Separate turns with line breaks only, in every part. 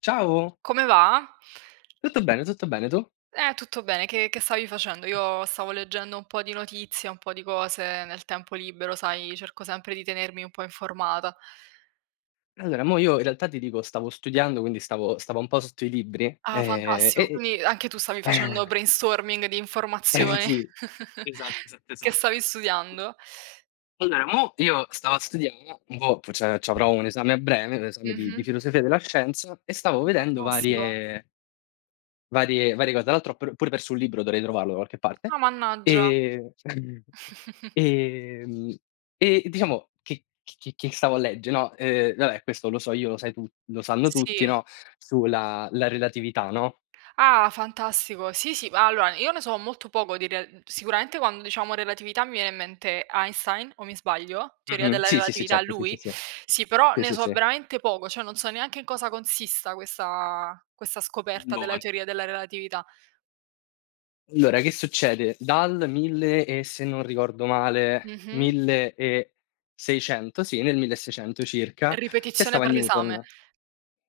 Ciao,
Come va?
tutto bene, tu?
Tutto bene, che stavi facendo? Io stavo leggendo un po' di notizie, un po' di cose nel tempo libero, sai, cerco sempre di tenermi un po' informata.
Allora, mo io in realtà ti dico, stavo studiando, quindi stavo un po' sotto i libri,
Ah, fantastico.
e
Quindi anche tu stavi facendo brainstorming di informazioni
sì, esatto, esatto,
che
esatto.
stavi studiando?
Allora, mo io stavo a studiare, boh, c'avrò un esame a breve, un esame di
Mh-mh.
filosofia della scienza, e stavo vedendo
Fantastico.
varie cose. Tra l'altro pure perso un libro, dovrei trovarlo da qualche parte.
Ah, mannaggia.
Ehm, ehm, e diciamo che stavo a legge, no, vabbè, questo lo so io, lo sai tu, lo sanno tutti,
Sì.
no, sulla la relatività, no?
Ah, fantastico. Sì, sì, ma allora io ne so molto poco di rea sicuramente quando diciamo relatività mi viene in mente Einstein, o mi sbaglio? Teoria
Mh-mh.
della
Sì, sì, sì,
relatività,
certo, sì, sì,
lui?
sì.
Sì, però
Sì,
ne
sì,
so
sì.
veramente poco, cioè non so neanche in cosa consista questa scoperta della
Allora
teoria della relatività.
allora che succede? Dal 1000 e, se non ricordo male,
Mh-mh.
1600, sì, nel 1600 circa, c'è
Ripetizione
stava
per l'esame.
Newton.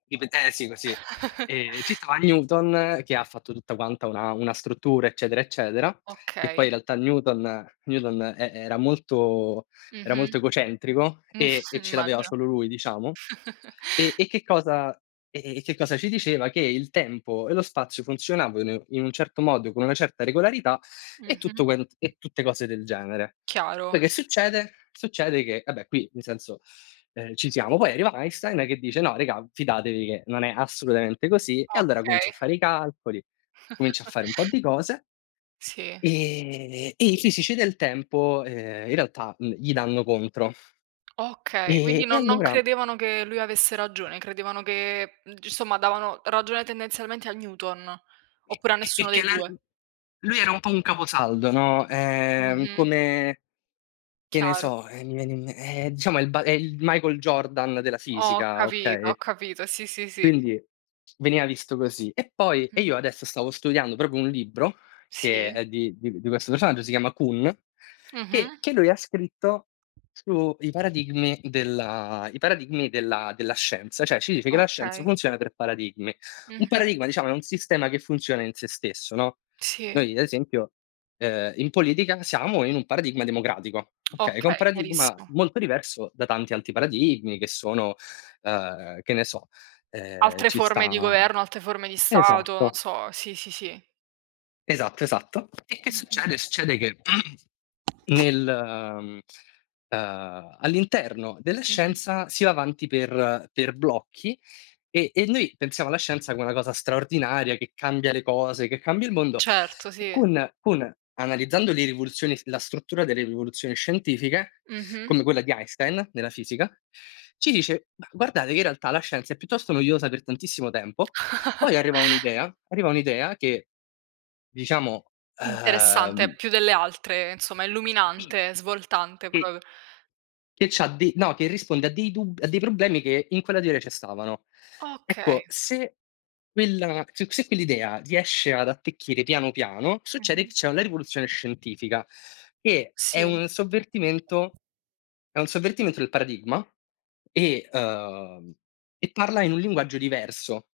Dipende, eh sì, così. Ci stava Newton che ha fatto tutta quanta una struttura, eccetera, eccetera, che poi
Okay.
in realtà Newton e era molto era
Mh-mh.
molto egocentrico,
Mh,
e ce l'aveva
immagino.
solo lui, diciamo. E e che cosa e che cosa ci diceva? Che il tempo e lo spazio funzionavano in un certo modo, con una certa regolarità e tutto
Mh-mh.
quan e tutte cose del genere. Poi
Chiaro.
che succede? Succede che, vabbè, qui, nel senso, ci siamo. Poi arriva Einstein che dice: "No, raga, fidatevi che non è assolutamente così." E allora comincia
Okay.
a fare i calcoli, comincia a fare un po' di cose,
Sì.
e i fisici del tempo, in realtà, gli danno contro.
Okay, quindi
E
non
allora,
credevano che lui avesse ragione, credevano che, mhmm, g insomma, davano ragione tendenzialmente a Newton,
E
oppure a
e
nessuno
perché
dei
la
2.
lui era un po' un caposaldo, no,
Mh-mh,
come, che ne
chiaro.
so, mi viene in me diciamo è il Michael Jordan della fisica,
Ho
okay?
capito, sì, sì, sì.
Quindi veniva visto così. E poi,
Mh-mh.
io adesso stavo studiando proprio un libro che
Sì.
è di questo personaggio, si chiama Kun,
Mh-mh.
che lui ha scritto sui paradigmi della i paradigmi della scienza, cioè ci dice che la scienza
Okay.
funziona per paradigmi. Un
Mh-mh.
paradigma, diciamo, è un sistema che funziona in sé stesso, no,
Sì.
noi ad esempio, in politica siamo in un paradigma democratico, okay, che è un
Okay,
paradigma
chiarissimo.
molto diverso da tanti altri paradigmi che sono, che ne so.
Altre
Ci
forme
sta
di governo, altre forme di stato, non
Esatto,
so, sì, sì, sì.
esatto, esatto. E che
Mh-mh,
succede? Succede che Nel mhmm, all'interno della
mh-mh.
scienza si va avanti per blocchi e noi pensiamo alla scienza come una cosa straordinaria che cambia le cose, che cambia il mondo
Certo,
e,
sì.
con analizzando le rivoluzioni la struttura delle rivoluzioni scientifiche,
Mh-mh.
come quella di Einstein nella fisica, ci dice: "Ma guardate che in realtà la scienza è piuttosto noiosa per tantissimo tempo, poi arriva un'idea che, diciamo,
Interessante,
uhm,
più delle altre, insomma,
i
illuminante, svoltante
che
proprio.
che c'ha de no, che risponde a dei problemi che in quella teoria ci stavano.
Okay.
Ecco, se quella se se quell'idea riesce ad attecchire piano piano, succede che
Mh-mh.
c'è la rivoluzione scientifica, che è
Sì.
un sovvertimento, del paradigma e, uhm, e parla in un linguaggio diverso.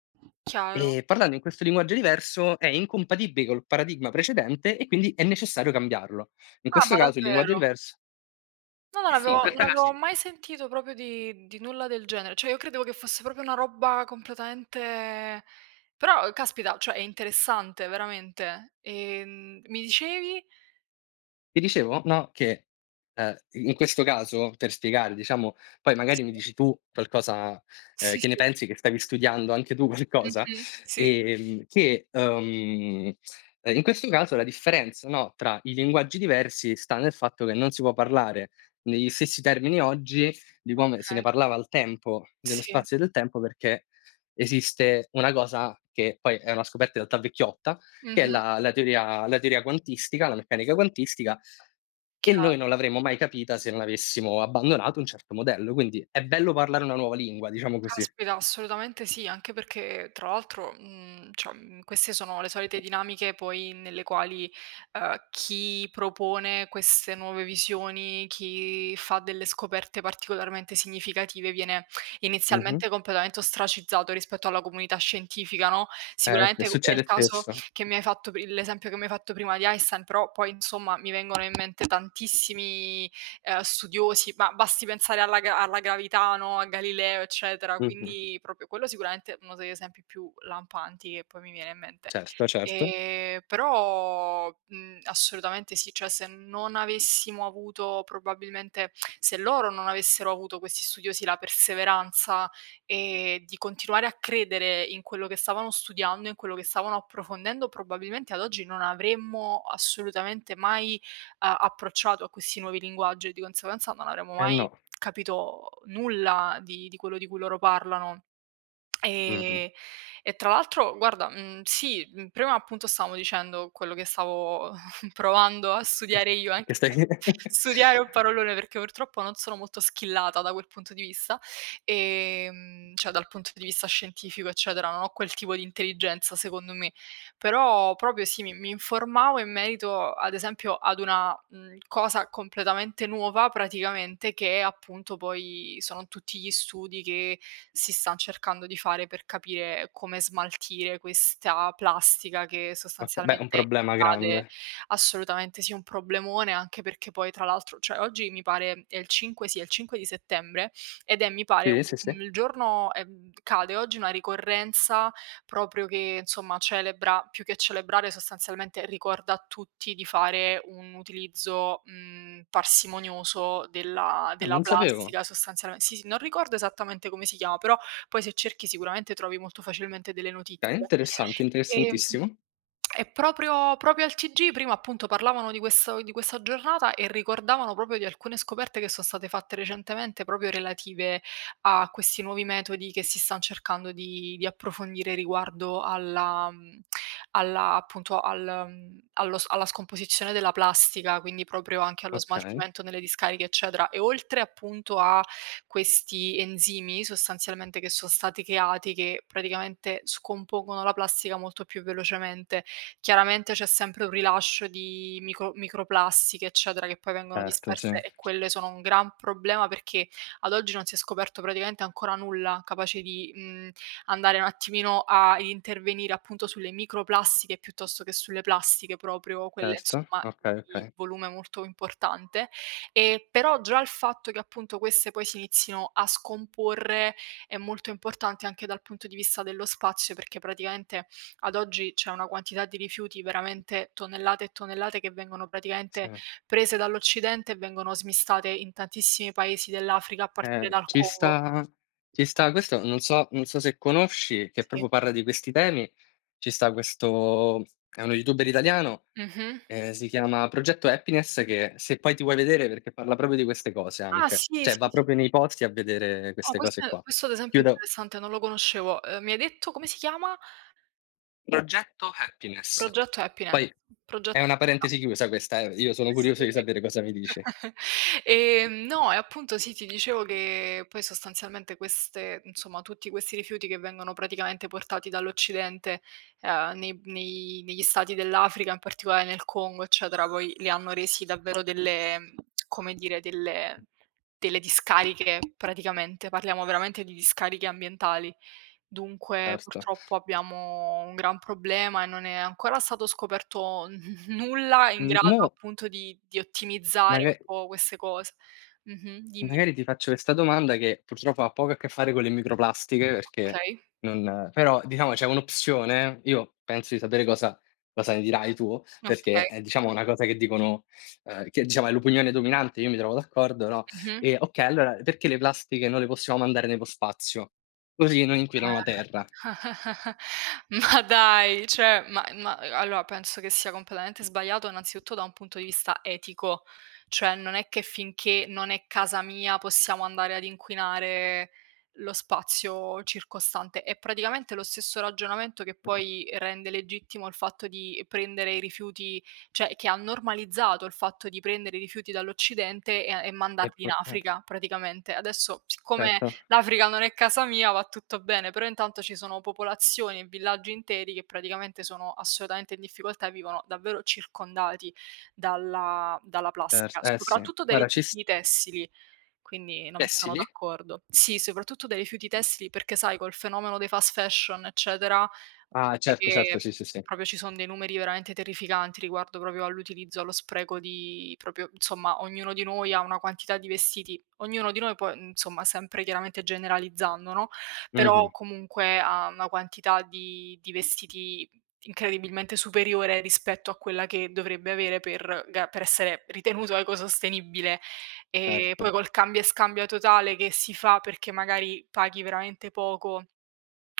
Chiaro.
E parlando in questo linguaggio diverso è incompatibile col paradigma precedente e quindi è necessario cambiarlo. In
Ah, ma
questo caso il linguaggio
davvero?
diverso.
No, non
Sì. in
avevo non
questa cas
avevo mai sentito proprio di nulla del genere. Cioè, io credevo che fosse proprio una roba completamente. Però caspita, cioè è interessante veramente. Mi dicevi?
Ti dicevo, no, che, ehm, in questo caso, per spiegare, diciamo, poi magari
Sì.
mi dici tu qualcosa,
Sì,
che ne
sì.
pensi, che stavi studiando anche tu qualcosa,
Mh-mh. Sì.
ehm, che, uhm, ehm, in questo caso la differenza, no, tra i linguaggi diversi sta nel fatto che non si può parlare negli stessi termini oggi di come se ne
Okay.
parlava al tempo, nello
Sì.
spazio e del tempo, perché esiste una cosa che poi è una scoperta in realtà vecchiotta, che è
Mh-mh.
la teoria quantistica, la meccanica quantistica, e noi
Chiaro.
non l'avremmo mai capita se non avessimo abbandonato un certo modello, quindi è bello parlare una nuova lingua, diciamo così.
Caspita, assolutamente sì, anche perché tra l'altro, cioè, queste sono le solite dinamiche poi nelle quali, chi propone queste nuove visioni, chi fa delle scoperte particolarmente significative viene
Mh-mh.
inizialmente completamente ostracizzato rispetto alla comunità scientifica, no,
S
sicuramente è
succede
il caso
spesso.
che mi hai fatto pri l'esempio che mi hai fatto prima di Einstein, però poi insomma mi vengono in mente tantissimi studiosi, ma basti pensare alla gravità, no, a Galileo, eccetera,
Mh-mh.
quindi proprio quello sicuramente è uno degli esempi più lampanti che poi mi viene in mente.
Certo, certo.
Però, assolutamente sì, cioè se loro non avessero avuto questi studiosi la perseveranza, di continuare a credere in quello che stavano studiando, in quello che stavano approfondendo, probabilmente ad oggi non avremmo assolutamente mai a approcciato a questi nuovi linguaggi e di conseguenza non avremo
Eh,
mai
no.
capito nulla di quello di cui loro parlano.
Mh-mh.
Ehm, e tra l'altro guarda, sì, prima appunto stavamo dicendo quello che stavo provando a
Sì, sì.
studiare io,
Che
anche
stai
se studiare è un parolone perché purtroppo non sono molto skillata da quel punto di vista, cioè dal punto di vista scientifico eccetera, non ho quel tipo di intelligenza secondo me. Però proprio sì, mi informavo in merito, ad esempio, ad una, cosa completamente nuova praticamente che appunto poi sono tutti gli studi che si stan cercando di fare per capire come smaltire questa plastica che
Oka beh, è un
sostanzialmente
problema
invade.
grande.
Assolutamente sì, un problemone, anche perché poi tra l'altro cioè oggi mi pare è il 5, sì, è il 5 di settembre, ed è, mi pare,
Sì,
un
sì, sì.
il giorno, cade oggi una ricorrenza proprio che insomma celebra, più che celebrare, sostanzialmente ricorda a tutti di fare un utilizzo, parsimonioso della
Ah,
della
non sapevo.
plastica sostanzialme sì, sì, non ricordo esattamente come si chiama, però poi se cerchi sicuramente trovi molto facilmente delle
Okay,
notizie.
interessante,
Ehm
interessantissimo.
e proprio al TG prima appunto parlavano di questo, di questa giornata, e ricordavano proprio di alcune scoperte che sono state fatte recentemente proprio relative a questi nuovi metodi che si stan cercando di approfondire riguardo alla mhmm, alla appunto al mhmm, allo s alla scomposizione della plastica, quindi proprio anche allo
Okay.
smaltimento nelle discariche, eccetera. E oltre appunto a questi enzimi sostanzialmente che sono stati creati, che praticamente scompongono la plastica molto più velocemente. Chiaramente c'è sempre un rilascio di microplastiche, eccetera, che poi vengono
Certo, sì.
disperse e quelle sono un gran problema perché ad oggi non si è scoperto praticamente ancora nulla capace di, andare un attimino a intervenire appunto sulle microplastiche piuttosto che sulle plastiche proprio, quelle
Certo.
insomma
Okay,
di
okay.
volume molto importante. Però già il fatto che appunto queste poi si inizino a scomporre è molto importante anche dal punto di vista dello spazio, perché praticamente ad oggi c'è una quantità di rifiuti veramente tonnellate e tonnellate che vengono
Sì.
praticamente prese dall'Occidente e vengono smistate in tantissimi paesi dell'Africa a partire
Eh,
dal
ci
Congo.
sta ci sta questo, non so se conosci, che
Sì.
proprio parla di questi temi, ci sta, questo è uno youtuber italiano,
Mh-mh.
si chiama Progetto Happiness, che, se poi ti vuoi vedere, perché parla proprio di queste cose
Ah
anche,
sì,
cioè
sì,
va
sì.
proprio nei posti a vedere
No,
queste cose qua.
questo ad esempio è
Chiudo.
interessante, non lo conoscevo. Mi hai detto come si chiama?
Progetto Happiness.
Progetto Happiness.
Poi
Progetto
è una
felicità.
parentesi chiusa questa, io sono curioso di
Sì.
sapere cosa mi dici.
No, e appunto sì, ti dicevo che poi sostanzialmente queste insomma, tutti questi rifiuti che vengono praticamente portati dall'Occidente, nei nei negli stati dell'Africa, in particolare nel Congo, eccetera, poi li hanno resi davvero delle, come dire, delle discariche praticamente, parliamo veramente di discariche ambientali. Dunque
Certo.
purtroppo abbiamo un gran problema e non è ancora stato scoperto n nulla in
Mhmm,
grado
Mo,
appunto di ottimizzare
maga
un po' queste cose. Mh-mh, dimmi.
magari ti faccio questa domanda che purtroppo ha poco a che fare con le microplastiche perché
Okay,
non, però, diciamo, c'è un'opzione, io penso di sapere cosa, ne dirai tu, perché
okay,
è, diciamo, una cosa che dicono, che, diciamo, è l'opinione dominante, io mi trovo d'accordo, no,
mh-mh.
e, okay, allora perché le plastiche non le possiamo mandare nello spazio? Così non inquinano la terra.
Ah. Ma dai, cioè, ma allora penso che sia completamente sbagliato innanzitutto da un punto di vista etico, cioè non è che finché non è casa mia possiamo andare ad inquinare lo spazio circostante. È praticamente lo stesso ragionamento che poi rende legittimo il fatto di prendere i rifiuti, cioè che ha normalizzato il fatto di prendere i rifiuti dall'Occidente e
E
mandarli in
portarle
Africa praticamente. Adesso siccome
certo,
l'Africa non è casa mia, va tutto bene, però intanto ci sono popolazioni e villaggi interi che praticamente sono assolutamente in difficoltà e vivono davvero circondati dalla
cert
plastica,
eh sì.
soprattutto dai
Guarda, ci s
rifiuti tessili, quindi
eh
non sono
sì?
d'accordo. Sì, soprattutto dai rifiuti tessili perché sai col fenomeno dei fast fashion eccetera, a
Ah,
parte
certo,
che.
certo, sì, sì, sì.
Proprio ci son dei numeri veramente terrificanti riguardo proprio all'utilizzo, allo spreco di proprio insomma, ognuno di noi ha una quantità di vestiti, ognuno di noi poi, insomma, sempre chiaramente generalizzando, no,
Mh-mh,
però comunque ha una quantità di vestiti incredibilmente superiore rispetto a quella che dovrebbe avere per essere ritenuto ecosostenibile. E poi
certo.
col cambia e scambia totale che si fa perché magari paghi veramente poco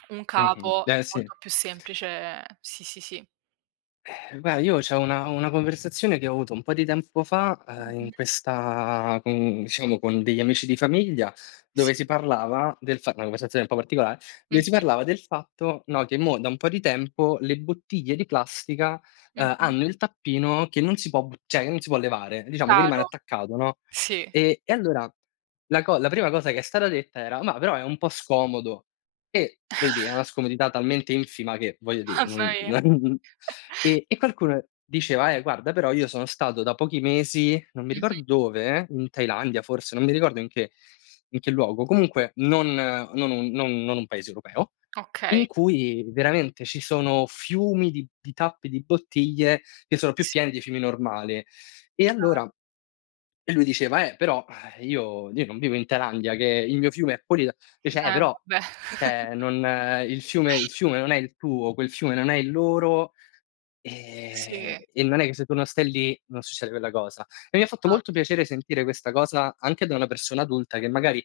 un
Mh-mh.
capo,
Eh sì.
molto più semplice, sì, sì, sì.
Guarda, io c'ho una conversazione che ho avuto un po' di tempo fa, in
Mh-mh.
questa con diciamo, con degli amici di famiglia,
Sì.
dove si parlava del fa una conversazione un po' particolare, dove si
Mh-mh,
parlava del fatto, no, che mo da un po' di tempo le bottiglie di plastica,
mh-mh.
hanno il tappino che non si può bu cioè che non si può levare, diciamo che rimane
Chiaro.
attaccato, no,
Sì.
e allora la prima cosa che è stata detta era: "Ma però è un po' scomodo." E voglio dire, è una scomodità talmente infima che, voglio dire,
Mamma
non
mia.
non, e qualcuno diceva: guarda, però io sono stato da pochi mesi, non mi ricordo
Mh-mh.
dove, in Thailandia forse, non mi ricordo in che, in che luogo, comunque non non un non non un paese europeo,
Okay.
in cui veramente ci sono fiumi di tappi di bottiglie che sono più
Sì,
pieni di fiumi normali." E
chiaro.
allora, lui diceva: però, io, non vivo in Thailandia, che il mio fiume è pulito." Dice:
Eh,
però,
vabbè.
cioè, non, il fiume non è il tuo, quel fiume non è il loro,
Sì,
e non è che se tu non stai lì, non succede quella cosa." E mi ha fatto molto
esatto.
piacere sentire questa cosa anche da una persona adulta che magari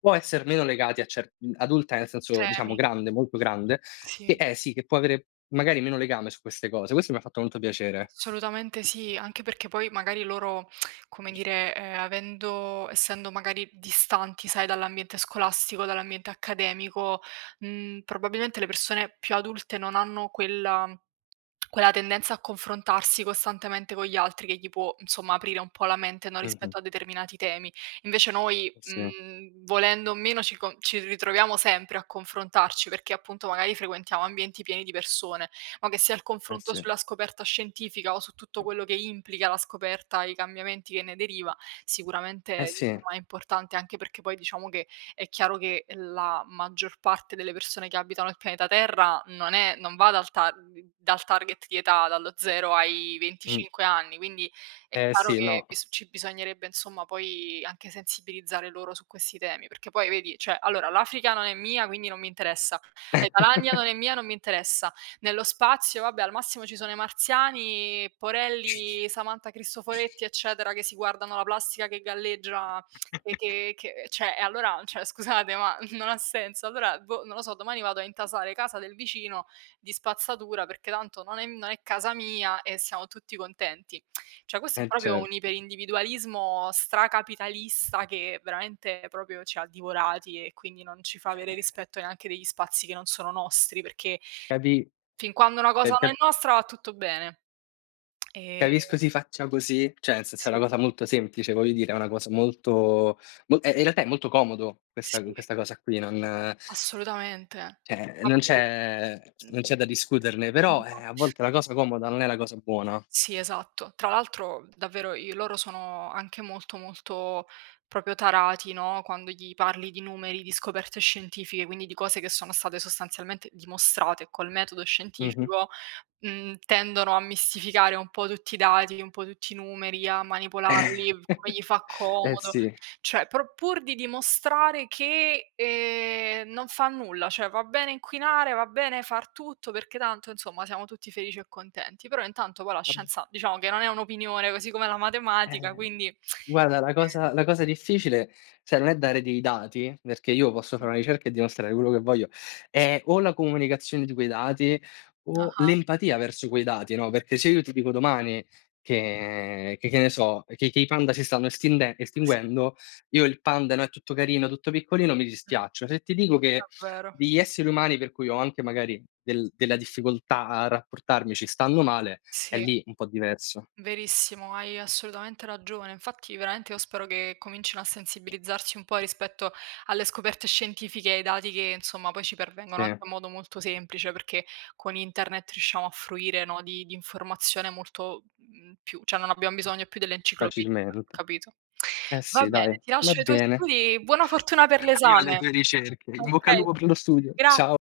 può esser meno legati adulta nel senso, diciamo,
Temi.
grande, molto grande,
Sì.
che, sì, che può avere magari meno legame su queste cose. Questo mi ha fatto molto piacere.
Assolutamente sì, anche perché poi magari loro, come dire, avendo essendo magari distanti, sai, dall'ambiente scolastico, dall'ambiente accademico, probabilmente le persone più adulte non hanno quella tendenza a confrontarsi costantemente con gli altri che gli può, insomma, aprire un po' la mente, no,
Mh-mh.
rispetto a determinati temi. Invece noi,
Eh sì,
volendo o meno ci ritroviamo sempre a confrontarci perché appunto magari frequentiamo ambienti pieni di persone, ma che sia il
eh
confronto
sì,
sulla scoperta scientifica o su tutto quello che implica la scoperta e i cambiamenti che ne deriva,
eh
sicuramente
sì.
insomma è importante anche perché poi diciamo che è chiaro che la maggior parte delle persone che abitano il pianeta Terra non va dal target di età, dallo 0 ai
Mh.
25 anni, quindi è
Eh
chiaro
sì,
che
no.
bis ci bisognerebbe insomma poi anche sensibilizzare loro su questi temi, perché poi vedi, cioè allora l'Africa non è mia, quindi non mi interessa, la Thailandia non è mia, non mi interessa, nello spazio, vabbè, al massimo ci sono i marziani, Porelli, Samantha Cristoforetti, eccetera, che si guardano la plastica che galleggia e che cioè, e allora cioè scusate, ma non ha senso. Allora, boh, non lo so, domani vado a intasare casa del vicino di spazzatura, perché tanto non è casa mia e siamo tutti contenti. Cioè, questo è
Eh,
proprio
cer
un iperindividualismo stracapitalista che veramente proprio ci ha divorati e quindi non ci fa avere rispetto neanche degli spazi che non sono nostri, perché
capi
Fin quando una cosa non è
cap
nostra va tutto bene. Ehm,
capisco si faccia così, cioè nel senso è una
sì,
cosa molto semplice, voglio dire, è una cosa molto, mo in realtà è molto comodo questa
sì,
cosa qui, non,
assolutamente.
cioè,
Ma poi mh,
non c'è da discuterne, però, a
mh,
volte la cosa comoda non è la cosa buona.
sì, esatto. Tra l'altro davvero i loro sono anche molto, molto proprio tarati, no, quando gli parli di numeri, di scoperte scientifiche, quindi di cose che sono state sostanzialmente dimostrate col metodo
Mh-mh.
scientifico. Tendono a mistificare un po' tutti i dati, un po' tutti i numeri, a manipolarli come gli fa
Eh
comodo,
sì.
cioè pro pur di dimostrare che, non fa nulla, cioè va bene inquinare, va bene far tutto, perché tanto insomma siamo tutti felici e contenti. Però intanto poi la
Ab
scienza diciamo che non è un'opinione, così come la matematica,
Eh.
quindi.
Guarda, la cosa difficile, sai, non è dare dei dati, perché io posso fare una ricerca e dimostrare quello che voglio, è o la comunicazione di quei dati o
Ah-ah,
l'empatia verso quei dati, no, perché se io ti dico domani che, che ne so, che i panda si stanno estinde
sì,
estinguendo, io il panda, no, è tutto carino, tutto piccolino, mi
mh,
dispiaccio. Se ti dico
è
che
vero.
degli esseri umani per cui ho anche magari della difficoltà a rapportarmi, ci stanno male, è
Sì.
lì un po' diverso.
Verissimo, hai assolutamente ragione. Infatti, veramente io spero che comincino a sensibilizzarsi un po' rispetto alle scoperte scientifiche e ai dati che, insomma, poi ci
Sì,
pervengono anche in modo molto semplice, perché con internet riusciamo a fruire, no, di, informazione molto più, cioè non abbiamo bisogno più dell'enciclopedia,
facilmente.
capito?
Eh
Va
sì,
bene,
dai,
ti
va
lascio i tuoi
bene.
studi, buona fortuna per
Io alle tue
l'esame.
ricerche. In
Ok,
bocca al lupo per lo studio.
grazie.
Cia